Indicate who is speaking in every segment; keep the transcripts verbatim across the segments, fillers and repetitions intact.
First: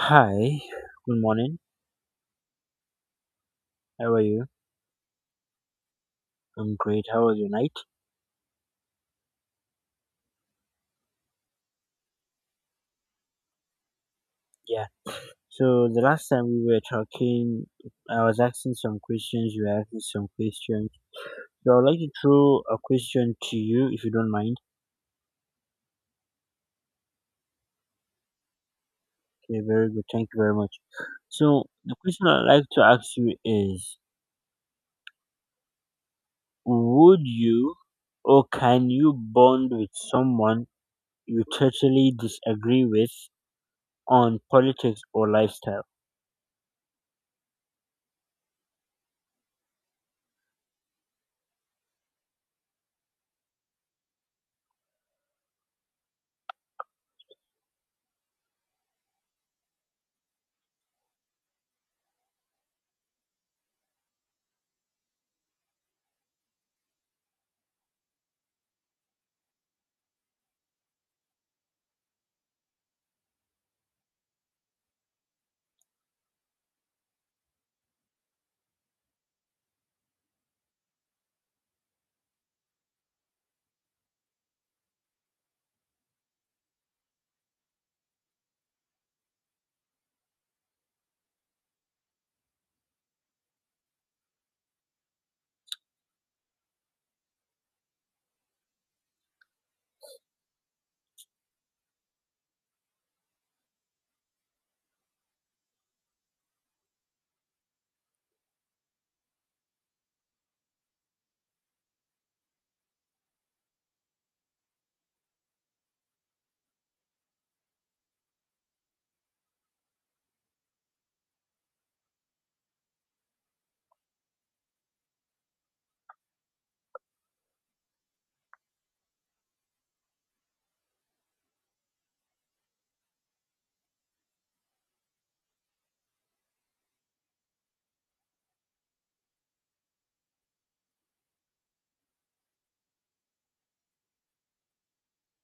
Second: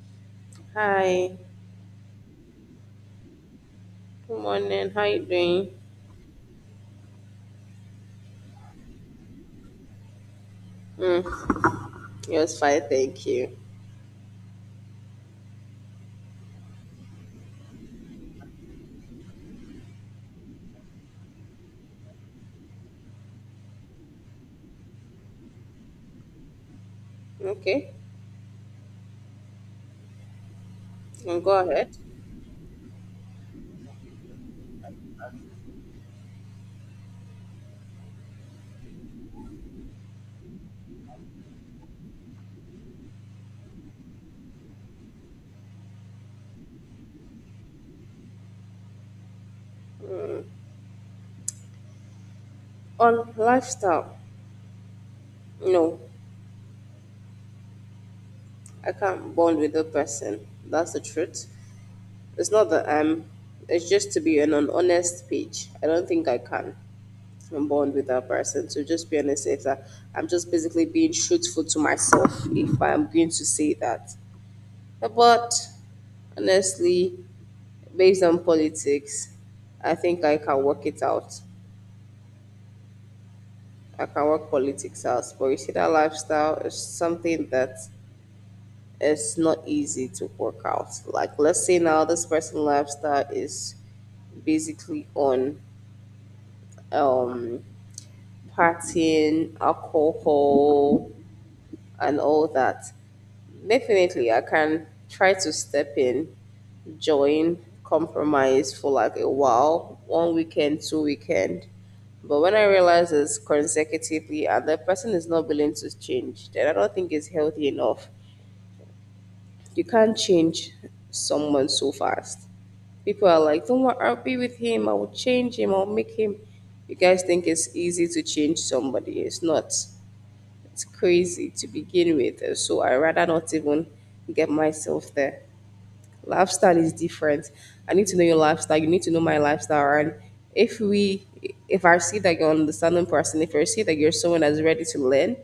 Speaker 1: Hi, good
Speaker 2: Hi,
Speaker 1: morning. How are
Speaker 2: good
Speaker 1: you?
Speaker 2: morning. How you doing?
Speaker 1: I'm great. How was your night?
Speaker 2: Mm, yes, fine, thank you.
Speaker 1: Yeah. So the last time we were talking, I was asking some questions. You were asking some questions. So I'd like to throw a question to you, if you don't mind.
Speaker 2: Okay,
Speaker 1: Okay, very good. Thank you very much.
Speaker 2: and go
Speaker 1: So the
Speaker 2: ahead.
Speaker 1: question I'd like to ask you is: Would you, or can you, bond with someone you totally disagree with on politics or lifestyle?
Speaker 2: Mm, on lifestyle, no, I can't bond with a person. That's the truth. It's not that I'm. It's just to be on an honest page. I don't think I can and bond with that person. So just be honest, if that I'm just basically being truthful to myself, if I'm going to say that. But honestly, based on politics, I think I can work it out. I can work politics out. But you see, that lifestyle is something that is not easy to work out. Like, let's say now this person's lifestyle is basically on um, partying, alcohol, and all that. Definitely, I can try to step in, join, compromise for like a while, one weekend, two weekend. But when I realize it's consecutively and the person is not willing to change, then I don't think it's healthy enough. You can't change someone so fast. People are like, don't worry, I'll be with him, I will change him, I'll make him. You guys think it's easy to change somebody. It's not. It's crazy to begin with. So I rather not even get myself there. Lifestyle is different. I need to know your lifestyle. You need to know my lifestyle. And if we, if I see that you're an understanding person, if I see that you're someone that's ready to learn,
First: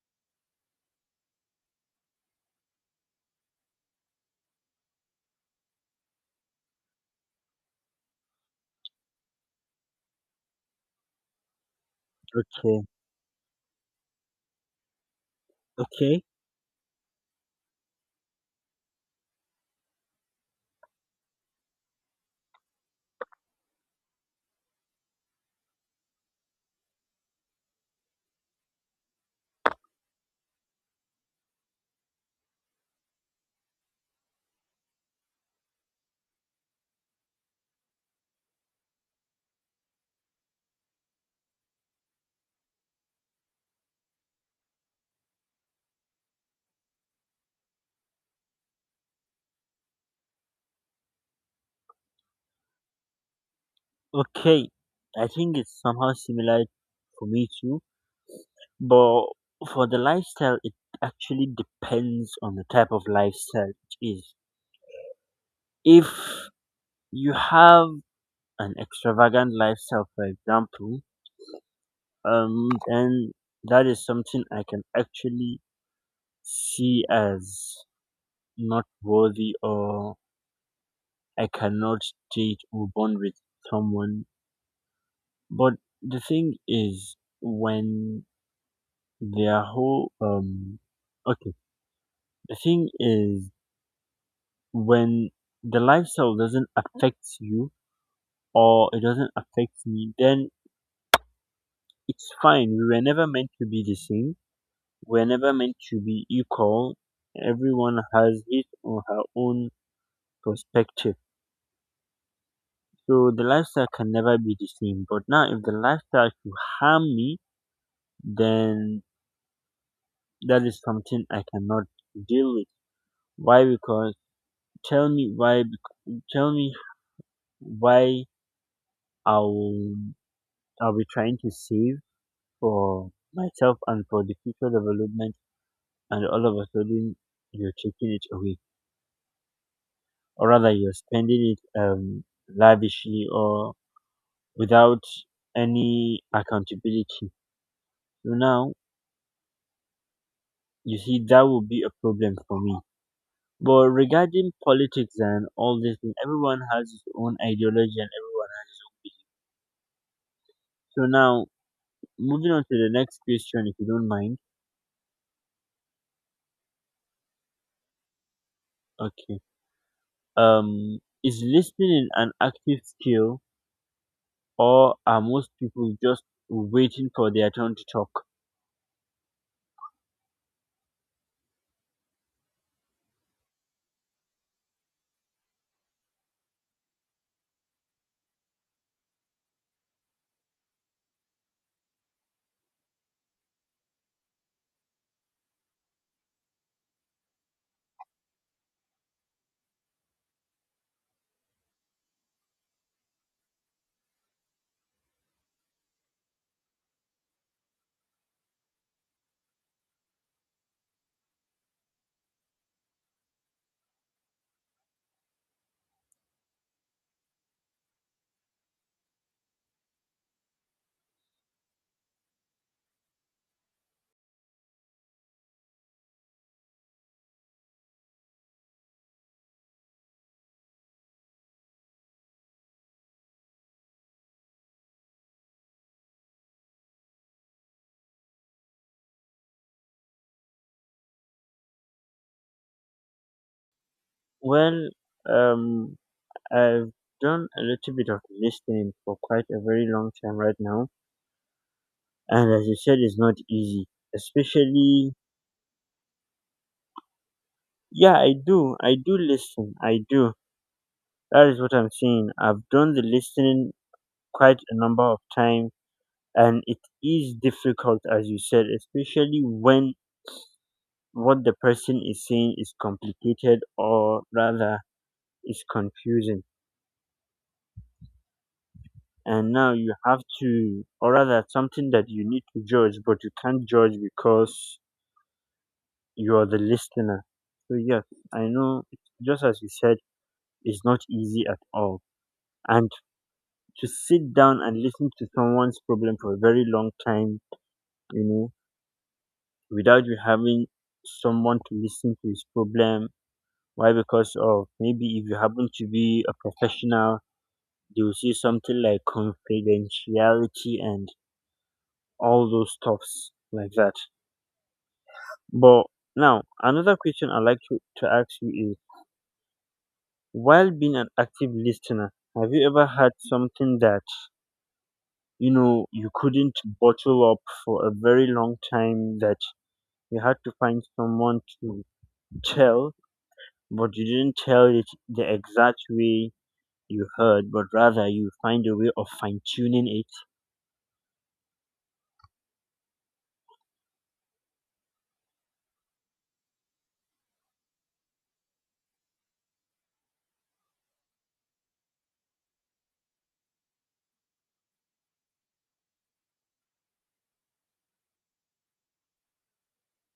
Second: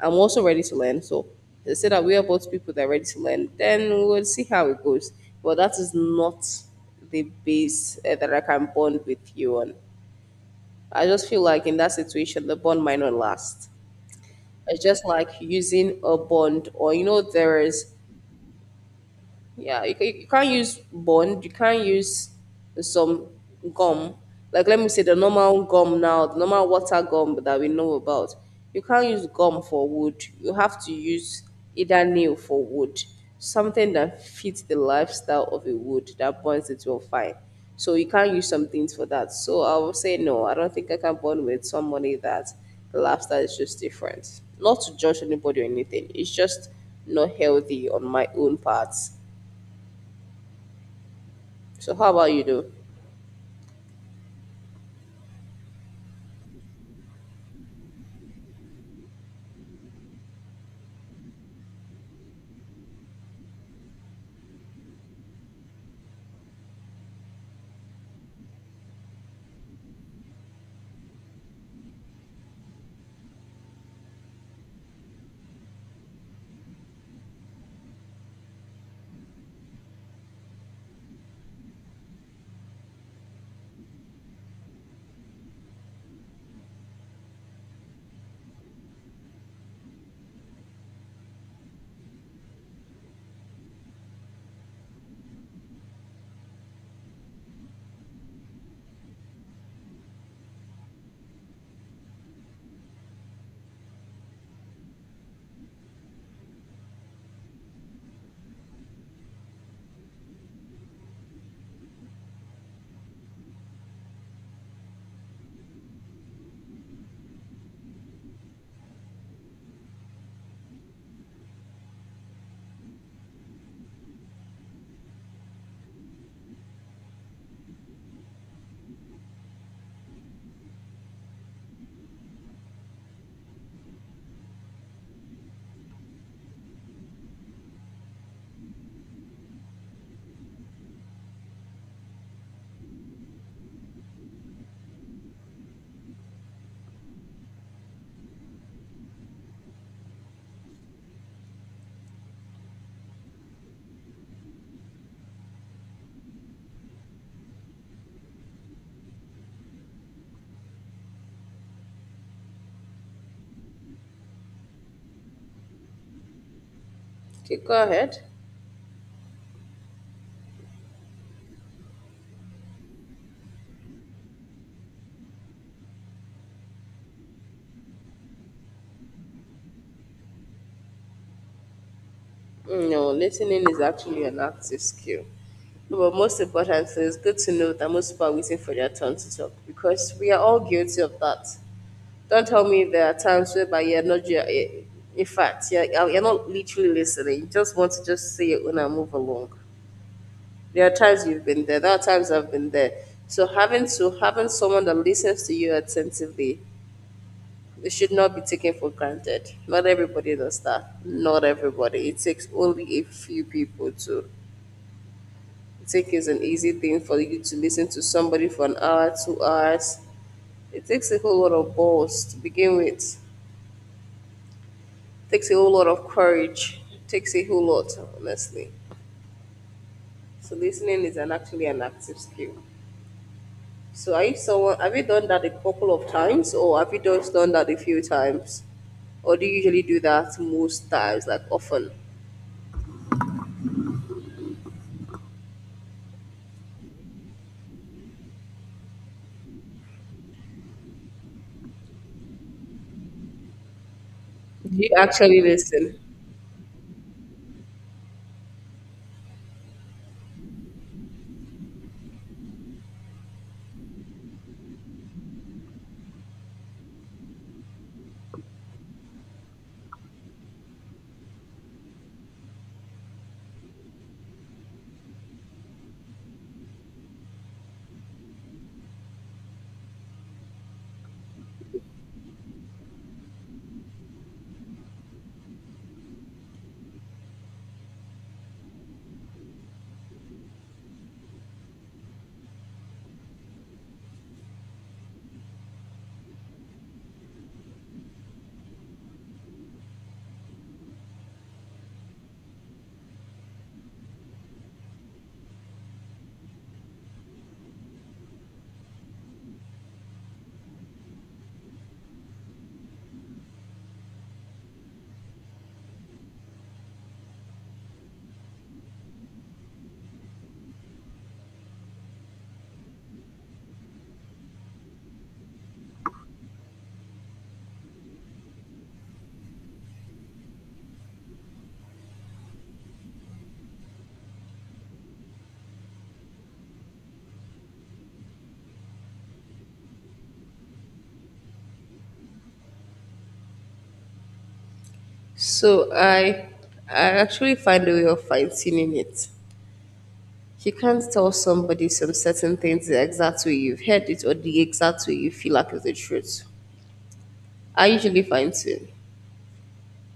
Speaker 2: I'm also ready to learn. So they say that we are both people that are ready to learn. Then we'll see how it goes. But that is not the base uh, that I can bond with you on. I just feel like in that situation, the bond
Speaker 1: Okay.
Speaker 2: might not last. It's just like using a
Speaker 1: Okay.
Speaker 2: bond, or you know, there is. Yeah, you, ca- you can't use bond. You can't use some gum. Like let me say the normal gum now, the normal water gum that we know about. You can't use gum for wood. You have to use either nail for wood, something that fits the lifestyle of a wood that bonds it well fine. So you can't use some things for that. So I will say no. I don't think I can bond with somebody that the lifestyle is just different. Not to judge anybody or anything. It's just not healthy on my own part, so how about you do?
Speaker 1: Okay, I think it's somehow similar for me too, but for the lifestyle, it actually depends on the type of lifestyle it is. If you have an extravagant lifestyle, for example, um, then that is something I can actually see as not worthy, or I cannot date or bond with someone. But the thing is, when their whole um, okay the thing is, when the lifestyle doesn't affect you or it doesn't affect me, then it's fine. We were never meant to be the same. We're never meant to be equal. Everyone has his or her own perspective. So the lifestyle can never be the same. But now, if the lifestyle should harm me, then that is something I cannot deal with. Why? Because tell me why. Tell me why I will I'll be trying to save for myself and for the future development, and all of a sudden you're taking it away, or rather you're spending it um lavishly or without any accountability. So now, you see, that will be a problem for me. But regarding politics and all this thing, everyone has his own ideology and everyone. So now, moving on to the next question, if you don't mind.
Speaker 2: Okay, go ahead.
Speaker 1: Okay, um is listening an active skill, or are most people just waiting for their turn to talk?
Speaker 2: Mm, No, listening is actually an active skill. No, but most importantly, it's good to know that most people are waiting for their turn to talk because we are all guilty of that. Don't tell me there are times whereby you're not, you're, eh, in fact, you're, you're not literally listening. You just want to just say it when I move along. There are times you've been there. There are times I've been there. So having to having someone that listens to you attentively, it should not be taken for granted. Not everybody does that. Not everybody. It takes only a few people to take. Is an easy thing for you to listen to somebody for an hour, two hours. It takes a whole lot of balls to begin with. It takes a whole lot of courage. It takes a whole lot, honestly. So listening is an actually an active skill. So are you someone, have you done that a couple of times, or have you just done that a few times? Or do you usually do that most times, like often?
Speaker 1: Well, um, I've done a little bit of listening for quite a very long time right now, and as you said, it's not easy,
Speaker 2: You
Speaker 1: especially.
Speaker 2: actually listen.
Speaker 1: Yeah, I do. I do listen. I do. That is what I'm saying. I've done the listening quite a number of times, and it is difficult, as you said, especially when what the person is saying is complicated, or rather is confusing, and now you have to, or rather, it's something that you need to judge, but you can't judge because you are the listener. So yes, i know it's- just as you said, it's not easy at all, and to sit down and listen to someone's problem for a very long time, you know, without you having someone to listen to his problem. Why? Because of, maybe if you happen to be a professional, they will see something like confidentiality and all those stuffs like that. But now, another question I'd like to, to ask you is, while being an active listener, have you ever had something that, you know, you couldn't bottle up for a very long time that you had to find someone to tell, but you didn't tell it the exact way you heard, but rather you find a way of fine tuning it?
Speaker 2: So I I actually find a way of fine tuning it. You can't tell somebody some certain things the exact way you've heard it or the exact way you feel like is the truth. I usually fine tune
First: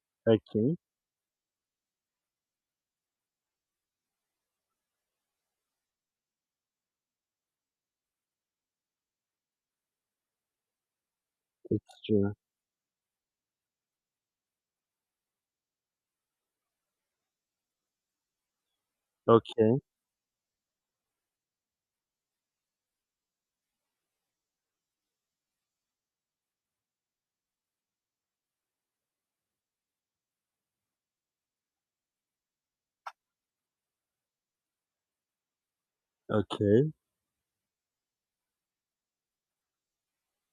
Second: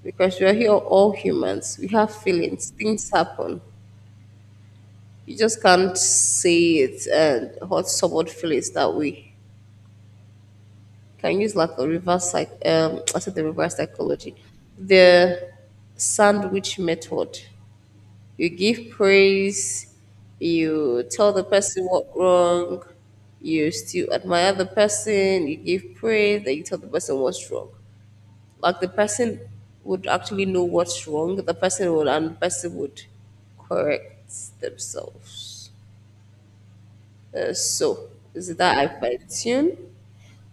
Speaker 2: because we are here
Speaker 1: Okay,
Speaker 2: all humans. We have feelings. Things happen. You just can't say it and hurt someone feelings that way. Can use like a
Speaker 1: it's
Speaker 2: reverse
Speaker 1: true.
Speaker 2: psych um I said the reverse psychology. The sandwich method. You give
Speaker 1: Okay,
Speaker 2: praise, you tell the person what wrong, you still admire the person, you give praise, then you tell the person what's wrong. Like the person would actually know what's wrong, the person would and the person would correct themselves.
Speaker 1: okay,
Speaker 2: Uh, so is it that I fine tune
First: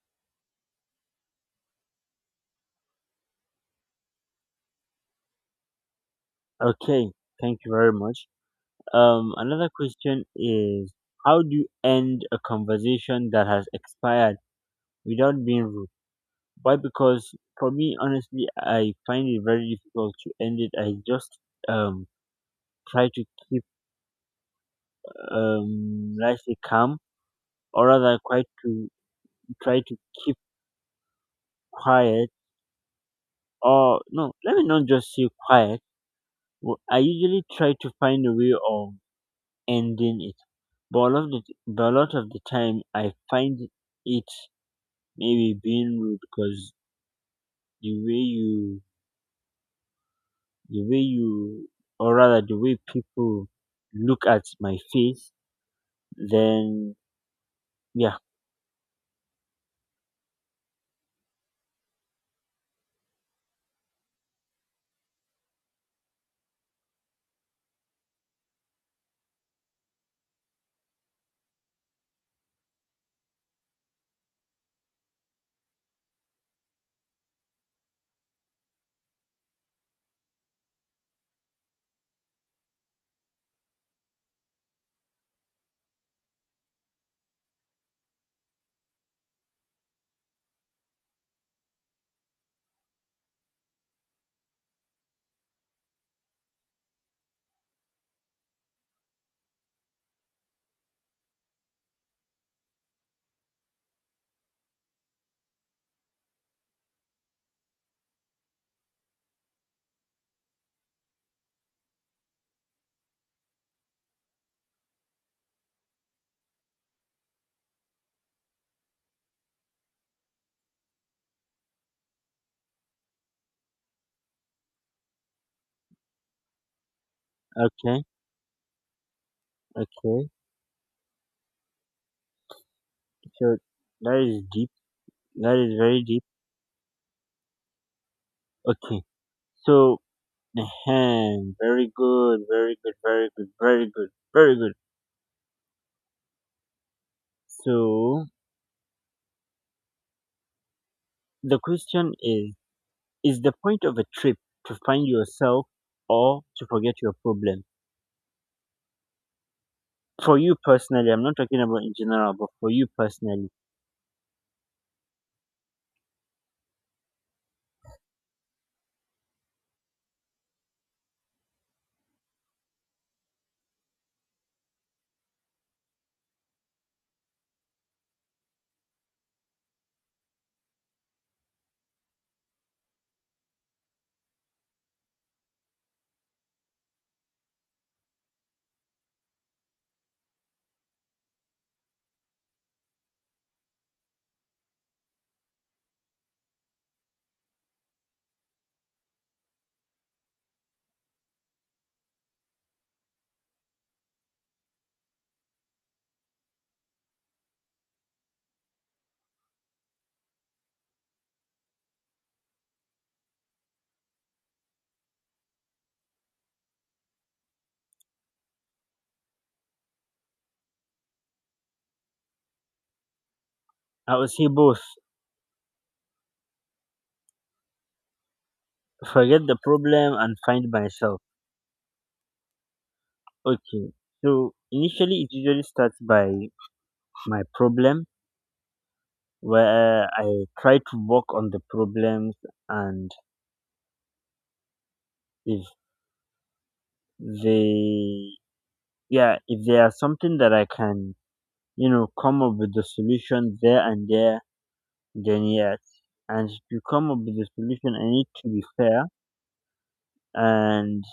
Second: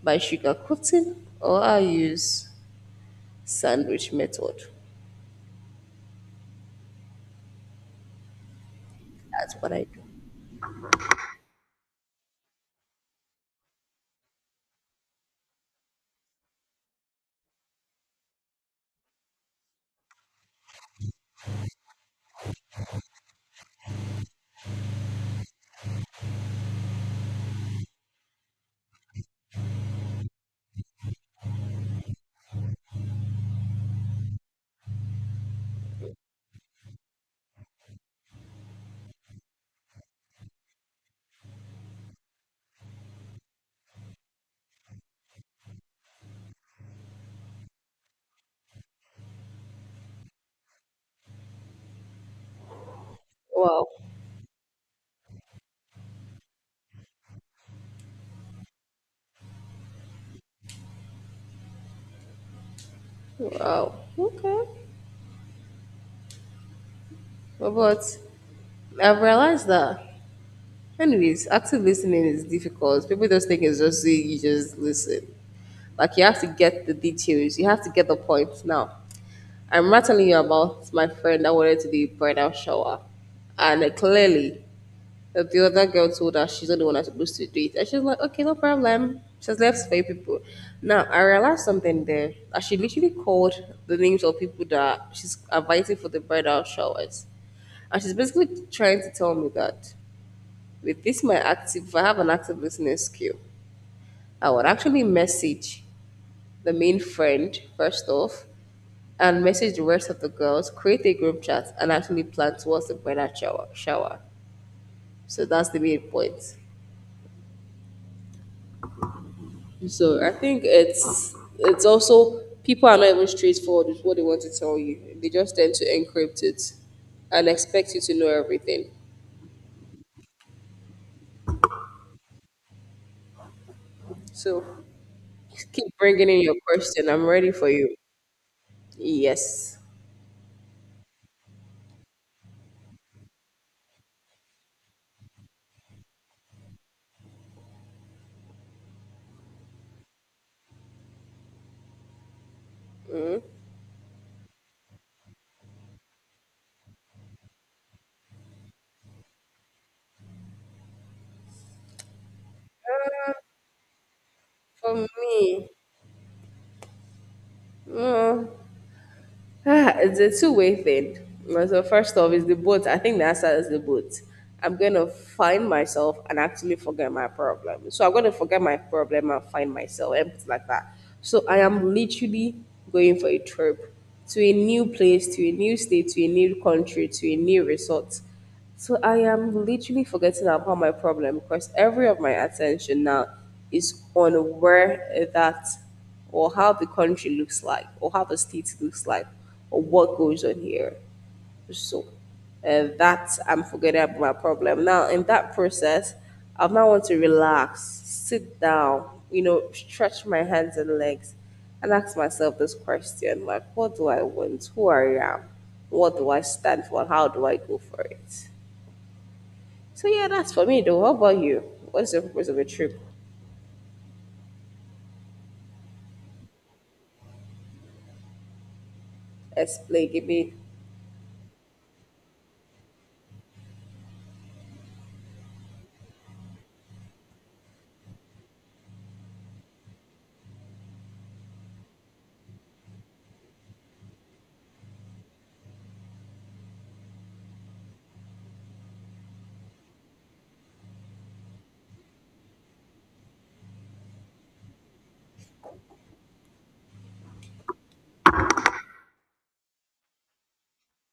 Speaker 2: by sugarcoating or I use sandwich method.
Speaker 1: okay. Thank you very much. Um,
Speaker 2: That's
Speaker 1: another
Speaker 2: what I do.
Speaker 1: question is, how do you end a conversation that has expired without being rude? Why? Because for me, honestly, I find it very difficult to end it. I just um try to keep, um let's say, calm, or rather, quite to try to keep quiet. Or no, let me not just say quiet. W- I usually try to find a way of ending it, but a lot of the, but a lot of the time, I find it maybe being rude because the way you the way you or rather the way people
Speaker 2: Wow.
Speaker 1: look at my face, then yeah.
Speaker 2: Wow. Okay. But I've realized that, anyways, active listening is difficult. People just think it's just you you just listen. Like you have to get the details. You have to get the points. Now, I remember telling you about my friend that wanted to do a bridal shower, and uh, clearly uh, the other girl told her she's not the one that's supposed to do it, and she's like, "Okay, no problem." She's left for people. Now I realized something there. That she literally called the names of people that she's inviting for the bridal showers, and she's basically trying to tell me that. With this, my active, if I have an active listening skill, I would actually message the main friend first off, and message the rest of the girls, create a group chat, and actually plan towards the bridal shower. Shower. So that's the main point. So I think it's it's also people are not even straightforward with what they want to tell you. They just tend to encrypt it and expect you
Speaker 1: Okay.
Speaker 2: to know everything.
Speaker 1: Okay, so that is
Speaker 2: So
Speaker 1: deep. That is
Speaker 2: keep
Speaker 1: very deep.
Speaker 2: bringing in your question. I'm ready for you.
Speaker 1: Okay,
Speaker 2: Yes.
Speaker 1: so ahem, very good, very good very good very good very good so the question is is the point of a trip to find yourself or to forget your problem? For you personally, I'm not talking about in general, but for you personally.
Speaker 2: For me, mm, ah, it's a two-way thing. Well, so first off, is the boat. I think the answer is the boat. I'm gonna find myself and actually forget my problem. So I'm gonna forget my problem and find myself, and it's like that. So I am literally going for a trip to a new place, to a new state, to a new country, to a new resort. So I am literally forgetting about my problem because every of my attention now is on where that or how the country looks like or how the state looks like or what goes on here. So uh, that's, I'm forgetting about my problem. Now in that process, I now want to relax, sit down, you know, stretch my hands and legs and ask myself this question, like what do I want? Who I am? What do I stand for? How do I go for it? So yeah, that's for me though. How about you? What's the purpose of a trip?
Speaker 1: I will say both. Forget the
Speaker 2: Explain,
Speaker 1: problem
Speaker 2: give
Speaker 1: and
Speaker 2: me.
Speaker 1: find myself. Okay. So initially it usually starts by my problem, where I try to work on the problems, and if they yeah, if there are something that I can, you know, come up with the solution there and there, then yes. And to come up with the solution I need to be fair, and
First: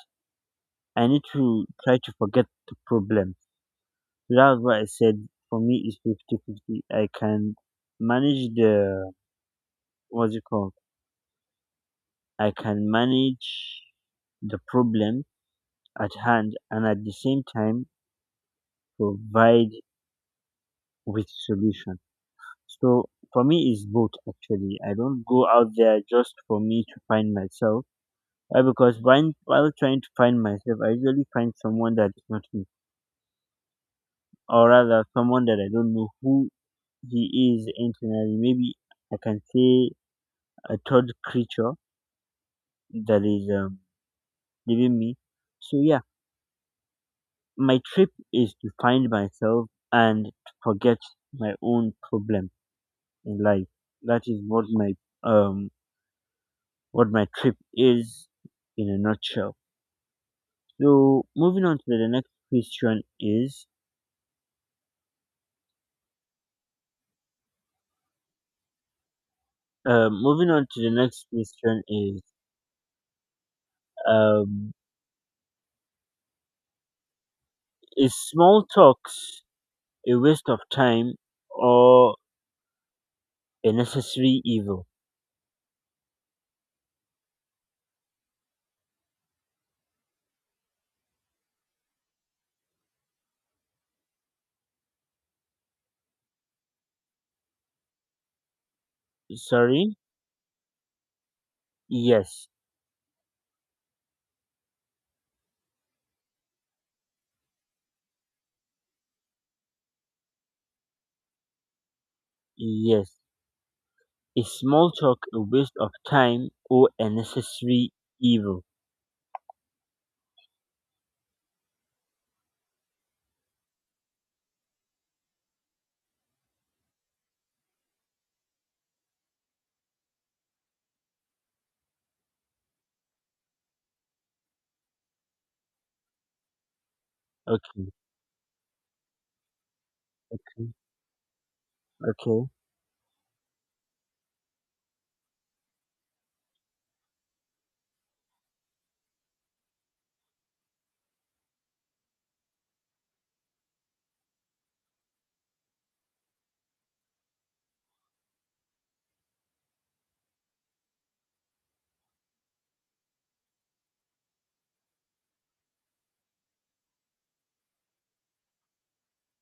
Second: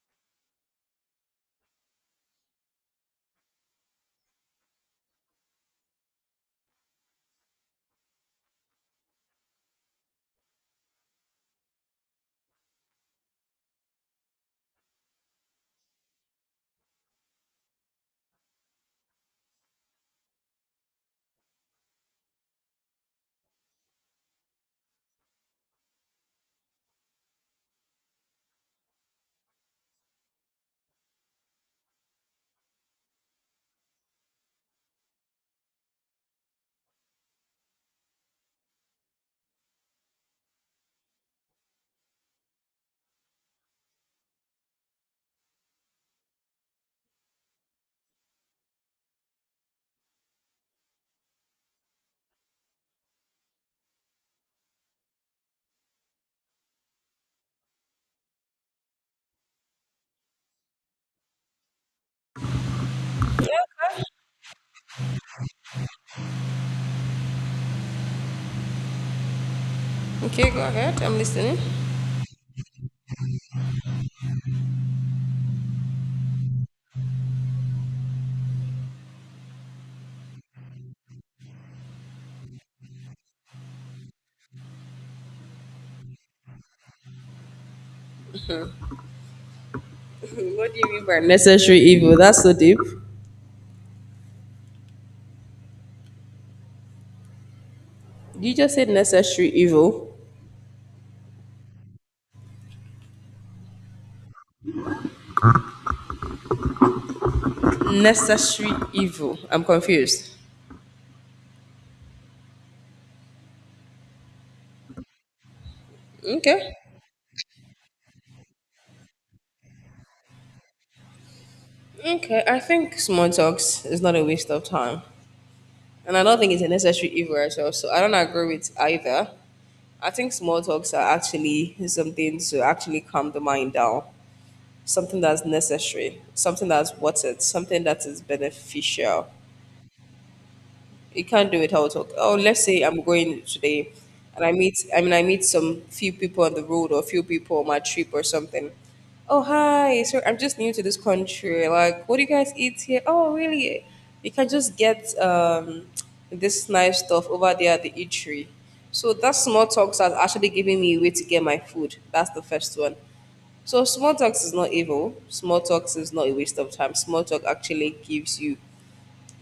Speaker 1: I need to try to forget the problem. So that's what I said, for me it's fifty-fifty. I can manage the, what's it called? I can manage the problem at hand, and at the same time provide with solution. So for me it's both actually. I don't go out there just for me to find myself. Why? Because when, while trying to find myself, I usually find someone that is not me. Or rather, someone that I don't know who he is internally. Maybe I can say a third creature that is um, leaving me. So yeah, my trip is to find myself and to forget my own problem in life. That is what my um what my trip is, in a nutshell. So moving on to the next question is, um moving
Speaker 2: Okay, go
Speaker 1: on to the
Speaker 2: ahead. I'm
Speaker 1: next
Speaker 2: listening.
Speaker 1: question is um is small talks a waste of time or a necessary evil?
Speaker 2: Okay, what do you mean by necessary evil? That's so deep. You just said necessary
Speaker 1: Sorry?
Speaker 2: evil.
Speaker 1: Yes.
Speaker 2: Necessary evil. I'm confused.
Speaker 1: Yes. Is small talk a waste of time
Speaker 2: Okay.
Speaker 1: or a necessary evil?
Speaker 2: Okay. I think small talks is not a waste of time. And I don't think it's a necessary evil as well. So I don't agree with either. I think small talks are actually something to actually calm the mind down. Something that's necessary. Something that's worth it. Something
Speaker 1: Okay,
Speaker 2: that is beneficial.
Speaker 1: okay,
Speaker 2: You can't do it how talk. Oh,
Speaker 1: okay.
Speaker 2: let's say I'm going today and I meet I mean I meet some few people on the road or few people on my trip or something. Oh hi, so I'm just new to this country. Like what do you guys eat here? Oh really? You can just get um this nice stuff over there at the eatery. So that small talks are actually giving me a way to get my food. That's the first one. So small talks is not evil. Small talks is not a waste of time. Small talk actually gives you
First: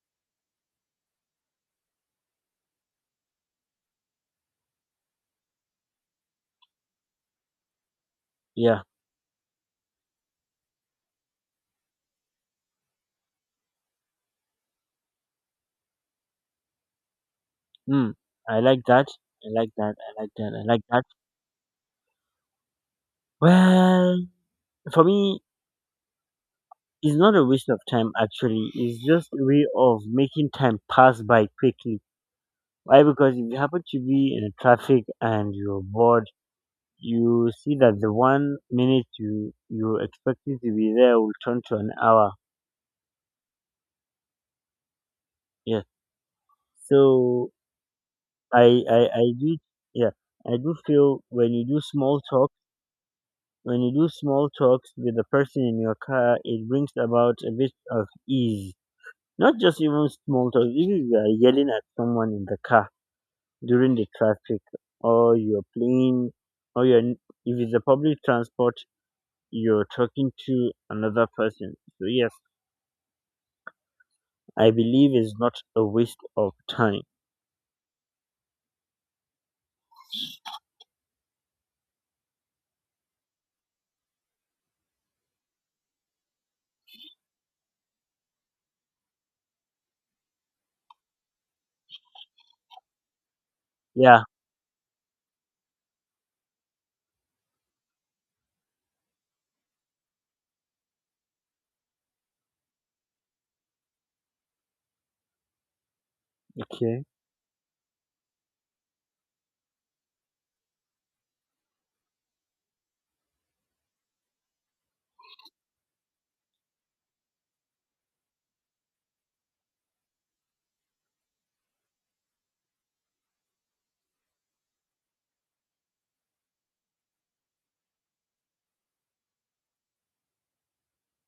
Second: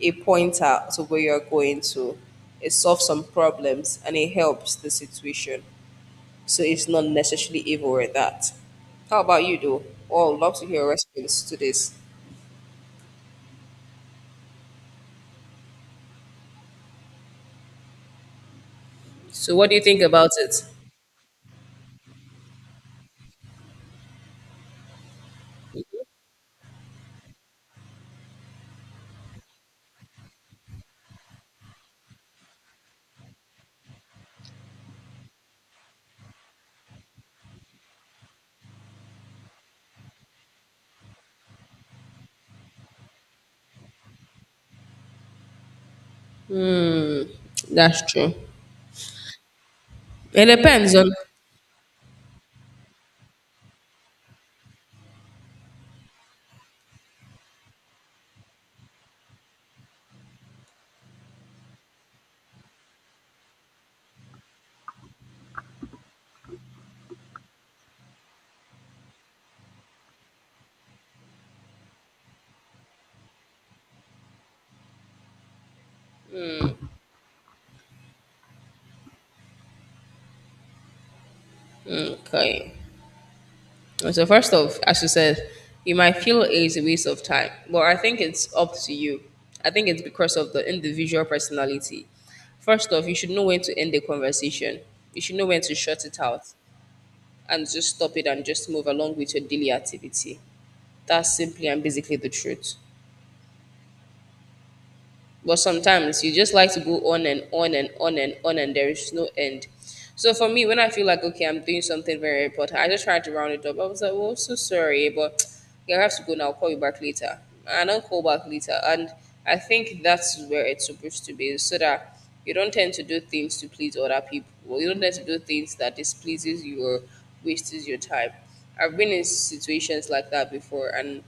Speaker 2: a pointer to where you're going to. It solves some problems and it helps the situation. So it's not necessarily evil or that.
Speaker 1: Yeah.
Speaker 2: How about you, though? Oh, I'd love to hear your response to this.
Speaker 1: Hmm. I like that. I
Speaker 2: So, what
Speaker 1: like
Speaker 2: do you
Speaker 1: that.
Speaker 2: think
Speaker 1: I
Speaker 2: about
Speaker 1: like that.
Speaker 2: it?
Speaker 1: I like that. Well, for me, it's not a waste of time actually. It's just a way of making time pass by quickly. Why? Because if you happen to be in a traffic and you're bored, you see that the one minute you you expected to be there will turn to an hour. Yeah. So
Speaker 2: That's true.
Speaker 1: I, I I do, yeah,
Speaker 2: It
Speaker 1: I do
Speaker 2: depends on.
Speaker 1: feel when you do small talk when you do small talks with the person in your car, it brings about a bit of ease. Not just even small talk, even if you are yelling at someone in the car during the traffic, or you're playing, or you're n- if it's a public transport, you're talking to another person. So yes, I believe it's not a waste of time.
Speaker 2: Okay. So, first off, as you said, you might feel it's a waste of time, but I think it's up to you. I think it's because of the individual personality. First off, you should know when to end the
Speaker 1: Yeah,
Speaker 2: conversation, you should know when to shut it out, and just stop it and just move along with your daily activity. That's simply and basically the truth. But sometimes you just like to
Speaker 1: okay.
Speaker 2: go on and on and on and on, and there is no end. So for me, when I feel like okay, I'm doing something very important, I just try to round it up. I was like, well, so sorry, but yeah, I have to go now. I'll call you back later. I don't call back later, and I think that's where it's supposed to be, so that you don't tend to do things to please other people. Or you don't tend to do things that displeases you or wastes your time. I've been in situations like that before, and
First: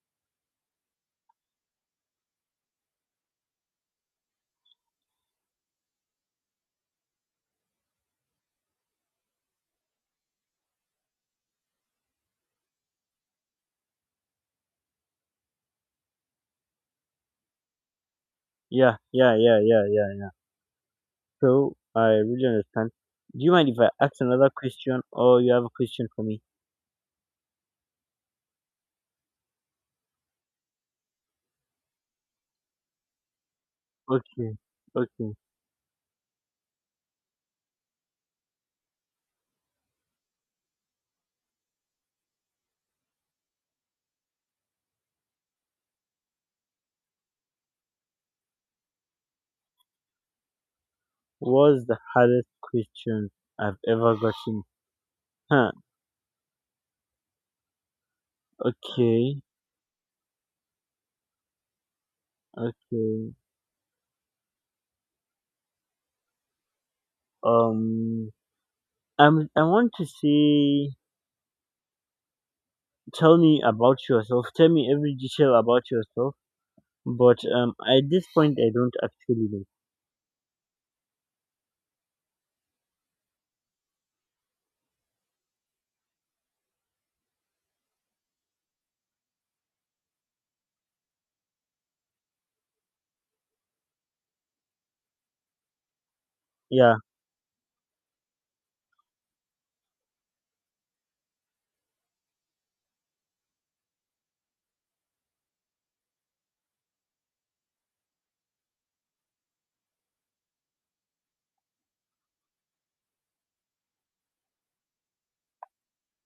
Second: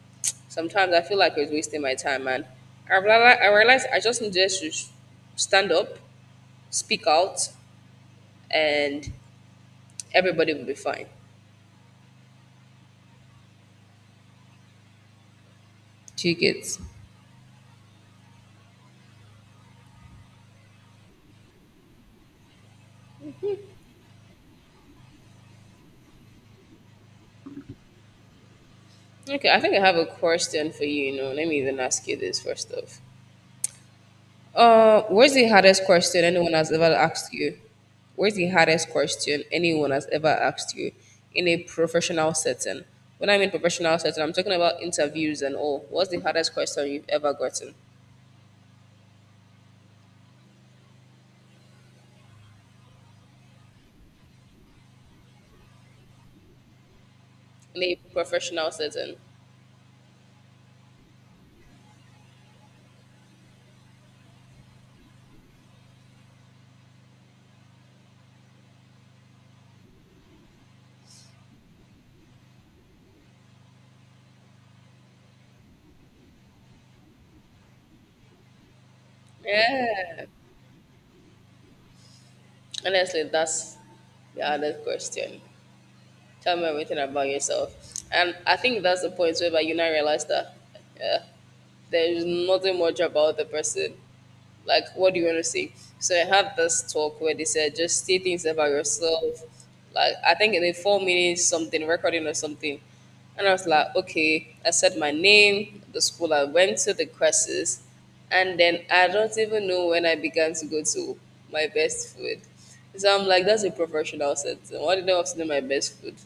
Speaker 2: sometimes I feel like it's wasting my time, and I realize, I realize I just need just to s- stand up, speak out, and everybody will be fine. Do you get?
Speaker 1: yeah yeah yeah yeah Yeah. So I really understand. Do you mind if I ask another question, or you have a question for me?
Speaker 2: Okay, I think I have a question for you. You know, let me even ask you this first off.
Speaker 1: Okay,
Speaker 2: Uh,
Speaker 1: okay.
Speaker 2: where's the hardest question anyone has ever asked you? Where's the hardest question anyone has ever asked you in a professional setting? When I mean professional setting, I'm talking about interviews and all. What's the hardest question you've ever gotten
Speaker 1: What's the hardest question I've ever gotten? Huh,
Speaker 2: in a professional setting?
Speaker 1: okay, okay. Um, I'm, I want to say, tell me about yourself. Tell me every detail about yourself. But um, at this point, I don't actually know.
Speaker 2: Yeah, honestly, that's the other question. Tell me everything about yourself. And I think that's the point where you now realize that yeah, there is nothing much about the person. Like, what do you want to say? So I had this
Speaker 1: Yeah,
Speaker 2: talk where they said just say things about yourself, like I think in a four minutes something recording or something. And I was like okay, I said my name, the school I went to, the courses, and then I don't even know when I began to go to my best food. So I'm like, that's a professional setting, why did they want to know my best food?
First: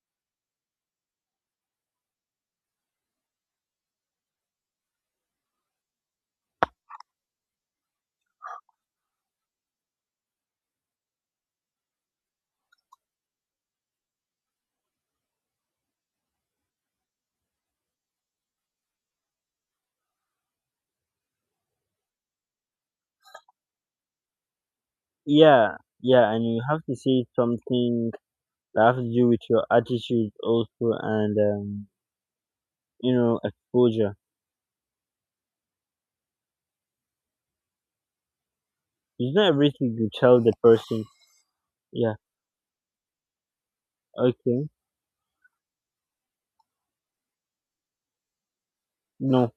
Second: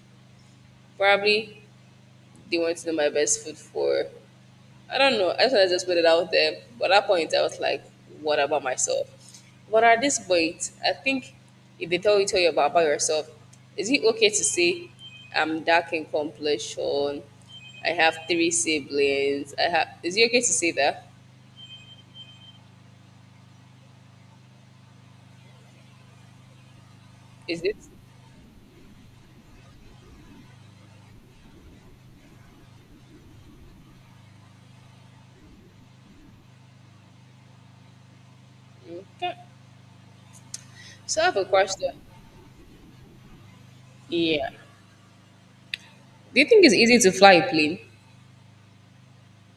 Speaker 2: Probably they want to know my best food for, I don't know. I just wanna just put it out there. But at that point, I was like, what about myself? But at this point, I think if they tell you tell you about, about yourself, is it okay to say I'm dark in complexion? I have three siblings. I have. Is it okay to say that?
Speaker 1: yeah, yeah. And you have to say
Speaker 2: Is it
Speaker 1: something that has to do with your attitude also, and um, you know, exposure.
Speaker 2: okay?
Speaker 1: It's not everything you tell the person.
Speaker 2: So I have a question.
Speaker 1: Yeah,
Speaker 2: Yeah.
Speaker 1: okay.
Speaker 2: Do you think it's easy to fly a plane?
Speaker 1: No,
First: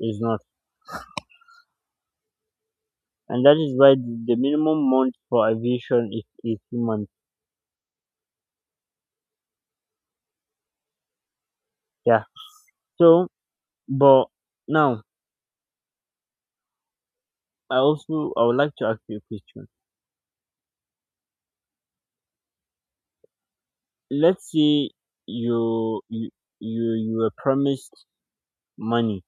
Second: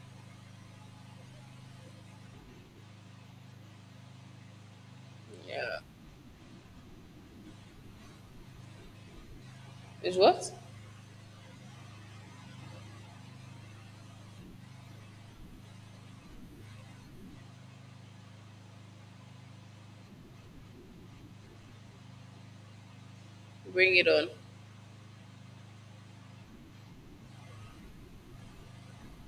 Speaker 1: it's not. And that is why the the minimum month for
Speaker 2: Yeah.
Speaker 1: aviation is eighteen months.
Speaker 2: Is what?
Speaker 1: Yeah. So, but now, I also, I would like to ask you a question.
Speaker 2: Bring it on.
Speaker 1: Let's say you, you, you, you were promised money.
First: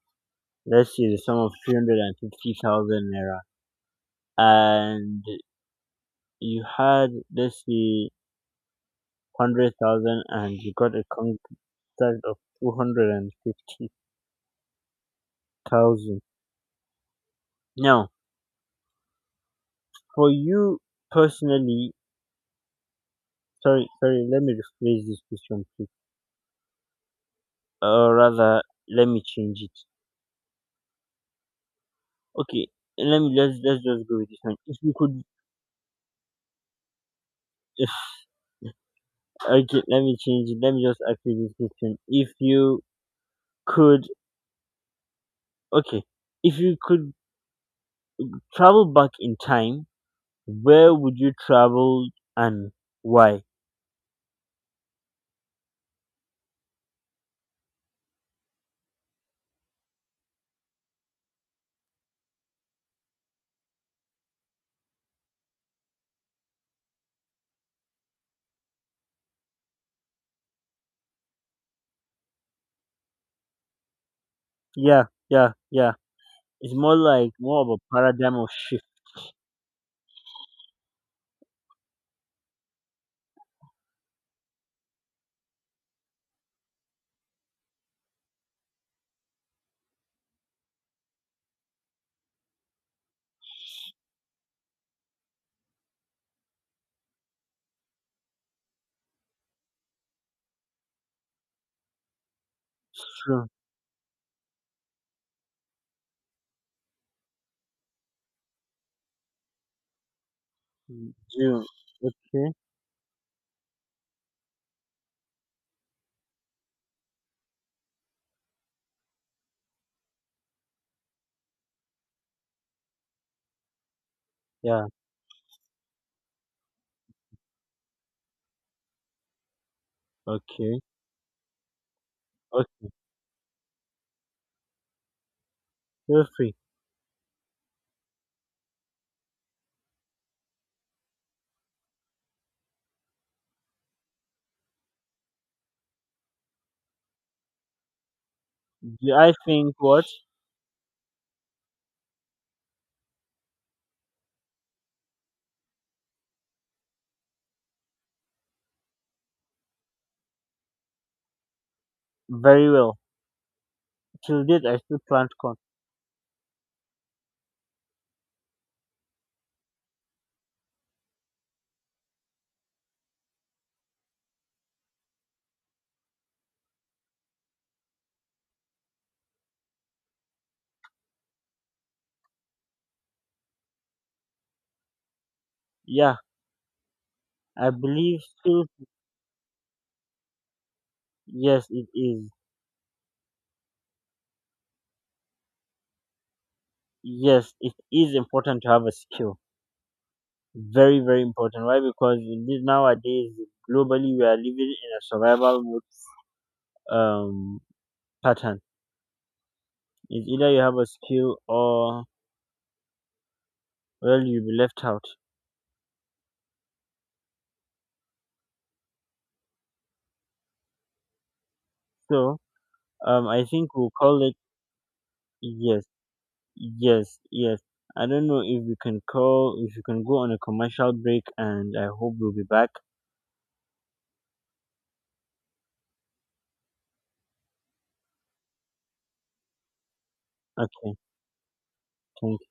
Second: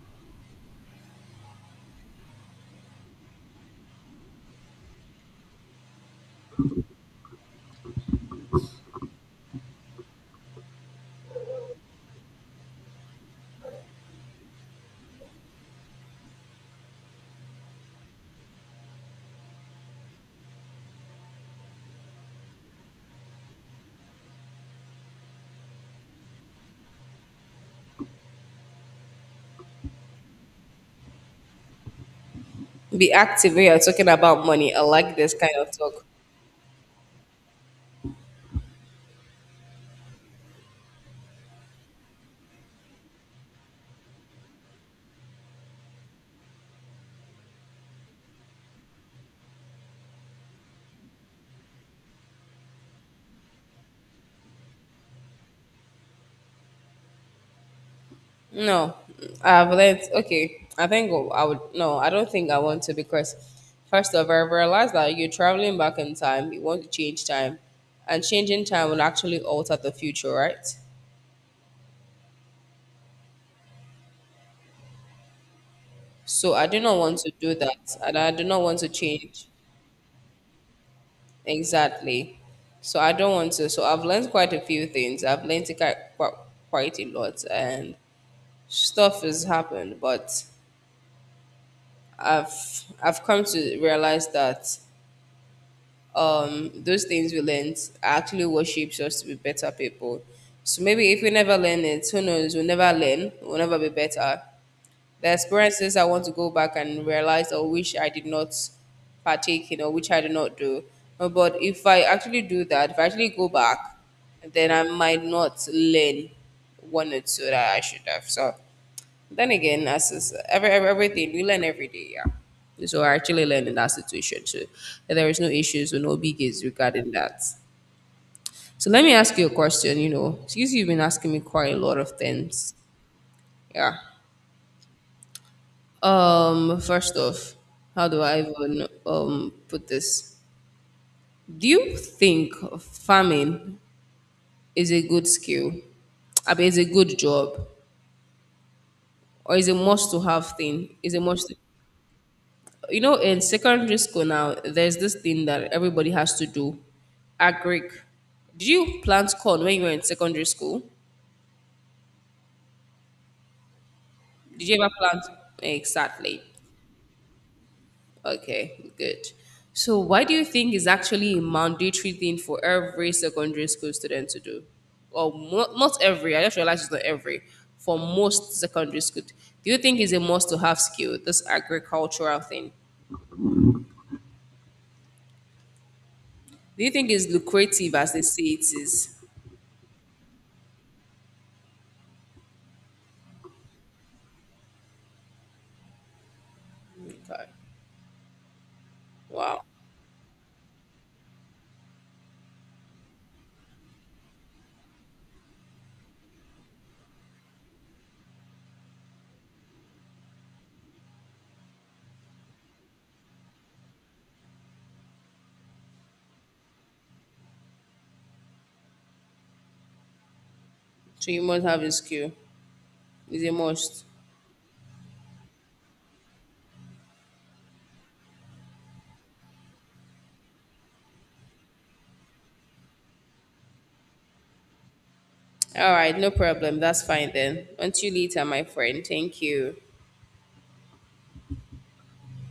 Speaker 1: Let's say the sum of three hundred fifty thousand naira. And you had, let's say, hundred thousand, and you got a contract of two hundred and fifty thousand. Now, for you personally, sorry, sorry, let me rephrase this question, please. Or rather, let me change it. Okay,
Speaker 2: Be
Speaker 1: let me
Speaker 2: active
Speaker 1: let's
Speaker 2: when you're
Speaker 1: let's
Speaker 2: talking
Speaker 1: just go with this
Speaker 2: about
Speaker 1: one.
Speaker 2: money.
Speaker 1: If
Speaker 2: I
Speaker 1: you
Speaker 2: like
Speaker 1: could,
Speaker 2: this kind of talk.
Speaker 1: if okay, let me change it. Let me just ask you this question. If you could, okay, if you could travel back in time, where would you travel and why?
Speaker 2: No, I've learned. Okay, I think I would. No, I don't think I want to because, first of all, I realized that you're traveling back in time. You want to change time, and changing time will actually alter the future, right?
Speaker 1: Yeah, yeah, yeah.
Speaker 2: So I
Speaker 1: It's
Speaker 2: do
Speaker 1: more
Speaker 2: not want
Speaker 1: like
Speaker 2: to do
Speaker 1: more of a
Speaker 2: that, and I
Speaker 1: paradigm
Speaker 2: do
Speaker 1: of
Speaker 2: not want
Speaker 1: shift.
Speaker 2: to change, exactly. So I don't want to. So I've learned quite a few things. I've learned quite quite a lot, and stuff has happened. But I've I've come to realize that um, those things we learned actually what shapes us to be better people. So maybe if we never learn it, who knows? We'll never learn.
Speaker 1: True.
Speaker 2: We'll never be better. The experiences I want to go back and realize or wish I did not partake in or which I did not do.
Speaker 1: Mm.
Speaker 2: Uh, But if I actually
Speaker 1: Okay.
Speaker 2: do that, if I actually go back, then I might not learn one or two that I should have. So then again, as is every, every- everything, we learn every day, yeah. So I actually learned in that situation too.
Speaker 1: Yeah.
Speaker 2: That there is no issues or no biggies regarding that. So let me ask you a question, you know, since
Speaker 1: Okay.
Speaker 2: you've been asking me quite a lot of things.
Speaker 1: Okay.
Speaker 2: Yeah.
Speaker 1: Feel free.
Speaker 2: Um, first off, how do I even um put this? Do you think farming is a good skill? I mean, it's a good job,
Speaker 1: Do I
Speaker 2: or is a
Speaker 1: think what?
Speaker 2: must to have thing? Is a must, you know, in secondary school now, there's this thing that everybody has to do. Agric. Did you plant corn when you were in secondary school?
Speaker 1: Very well. Till date,
Speaker 2: Did
Speaker 1: I
Speaker 2: you ever
Speaker 1: still
Speaker 2: plant?
Speaker 1: plant corn.
Speaker 2: Exactly. Okay, good. So, why do you think is actually a mandatory thing for every secondary school student to do? Or mo- not every, I just realized it's not every, for most secondary school. Do you think is a must to have skill, this agricultural thing?
Speaker 1: Yeah.
Speaker 2: Do you think is
Speaker 1: I
Speaker 2: lucrative as they
Speaker 1: believe
Speaker 2: say it
Speaker 1: still.
Speaker 2: is?
Speaker 1: Yes, it is.
Speaker 2: Okay.
Speaker 1: Yes, it is important to have a skill.
Speaker 2: Wow.
Speaker 1: Very, very important. Why? Because in this nowadays, globally, we are living in a survival mode um pattern. It's either you have a skill, or well, you'll be left out.
Speaker 2: So you must have a skill.
Speaker 1: So Um,
Speaker 2: It's
Speaker 1: I
Speaker 2: a
Speaker 1: think we'll
Speaker 2: must.
Speaker 1: call it, yes, yes, yes. I don't know if we can call, if you can go on a commercial break, and I hope we'll be back.
Speaker 2: All right, no problem. That's fine then. Until later, my friend. Thank you.
Speaker 1: Okay, thank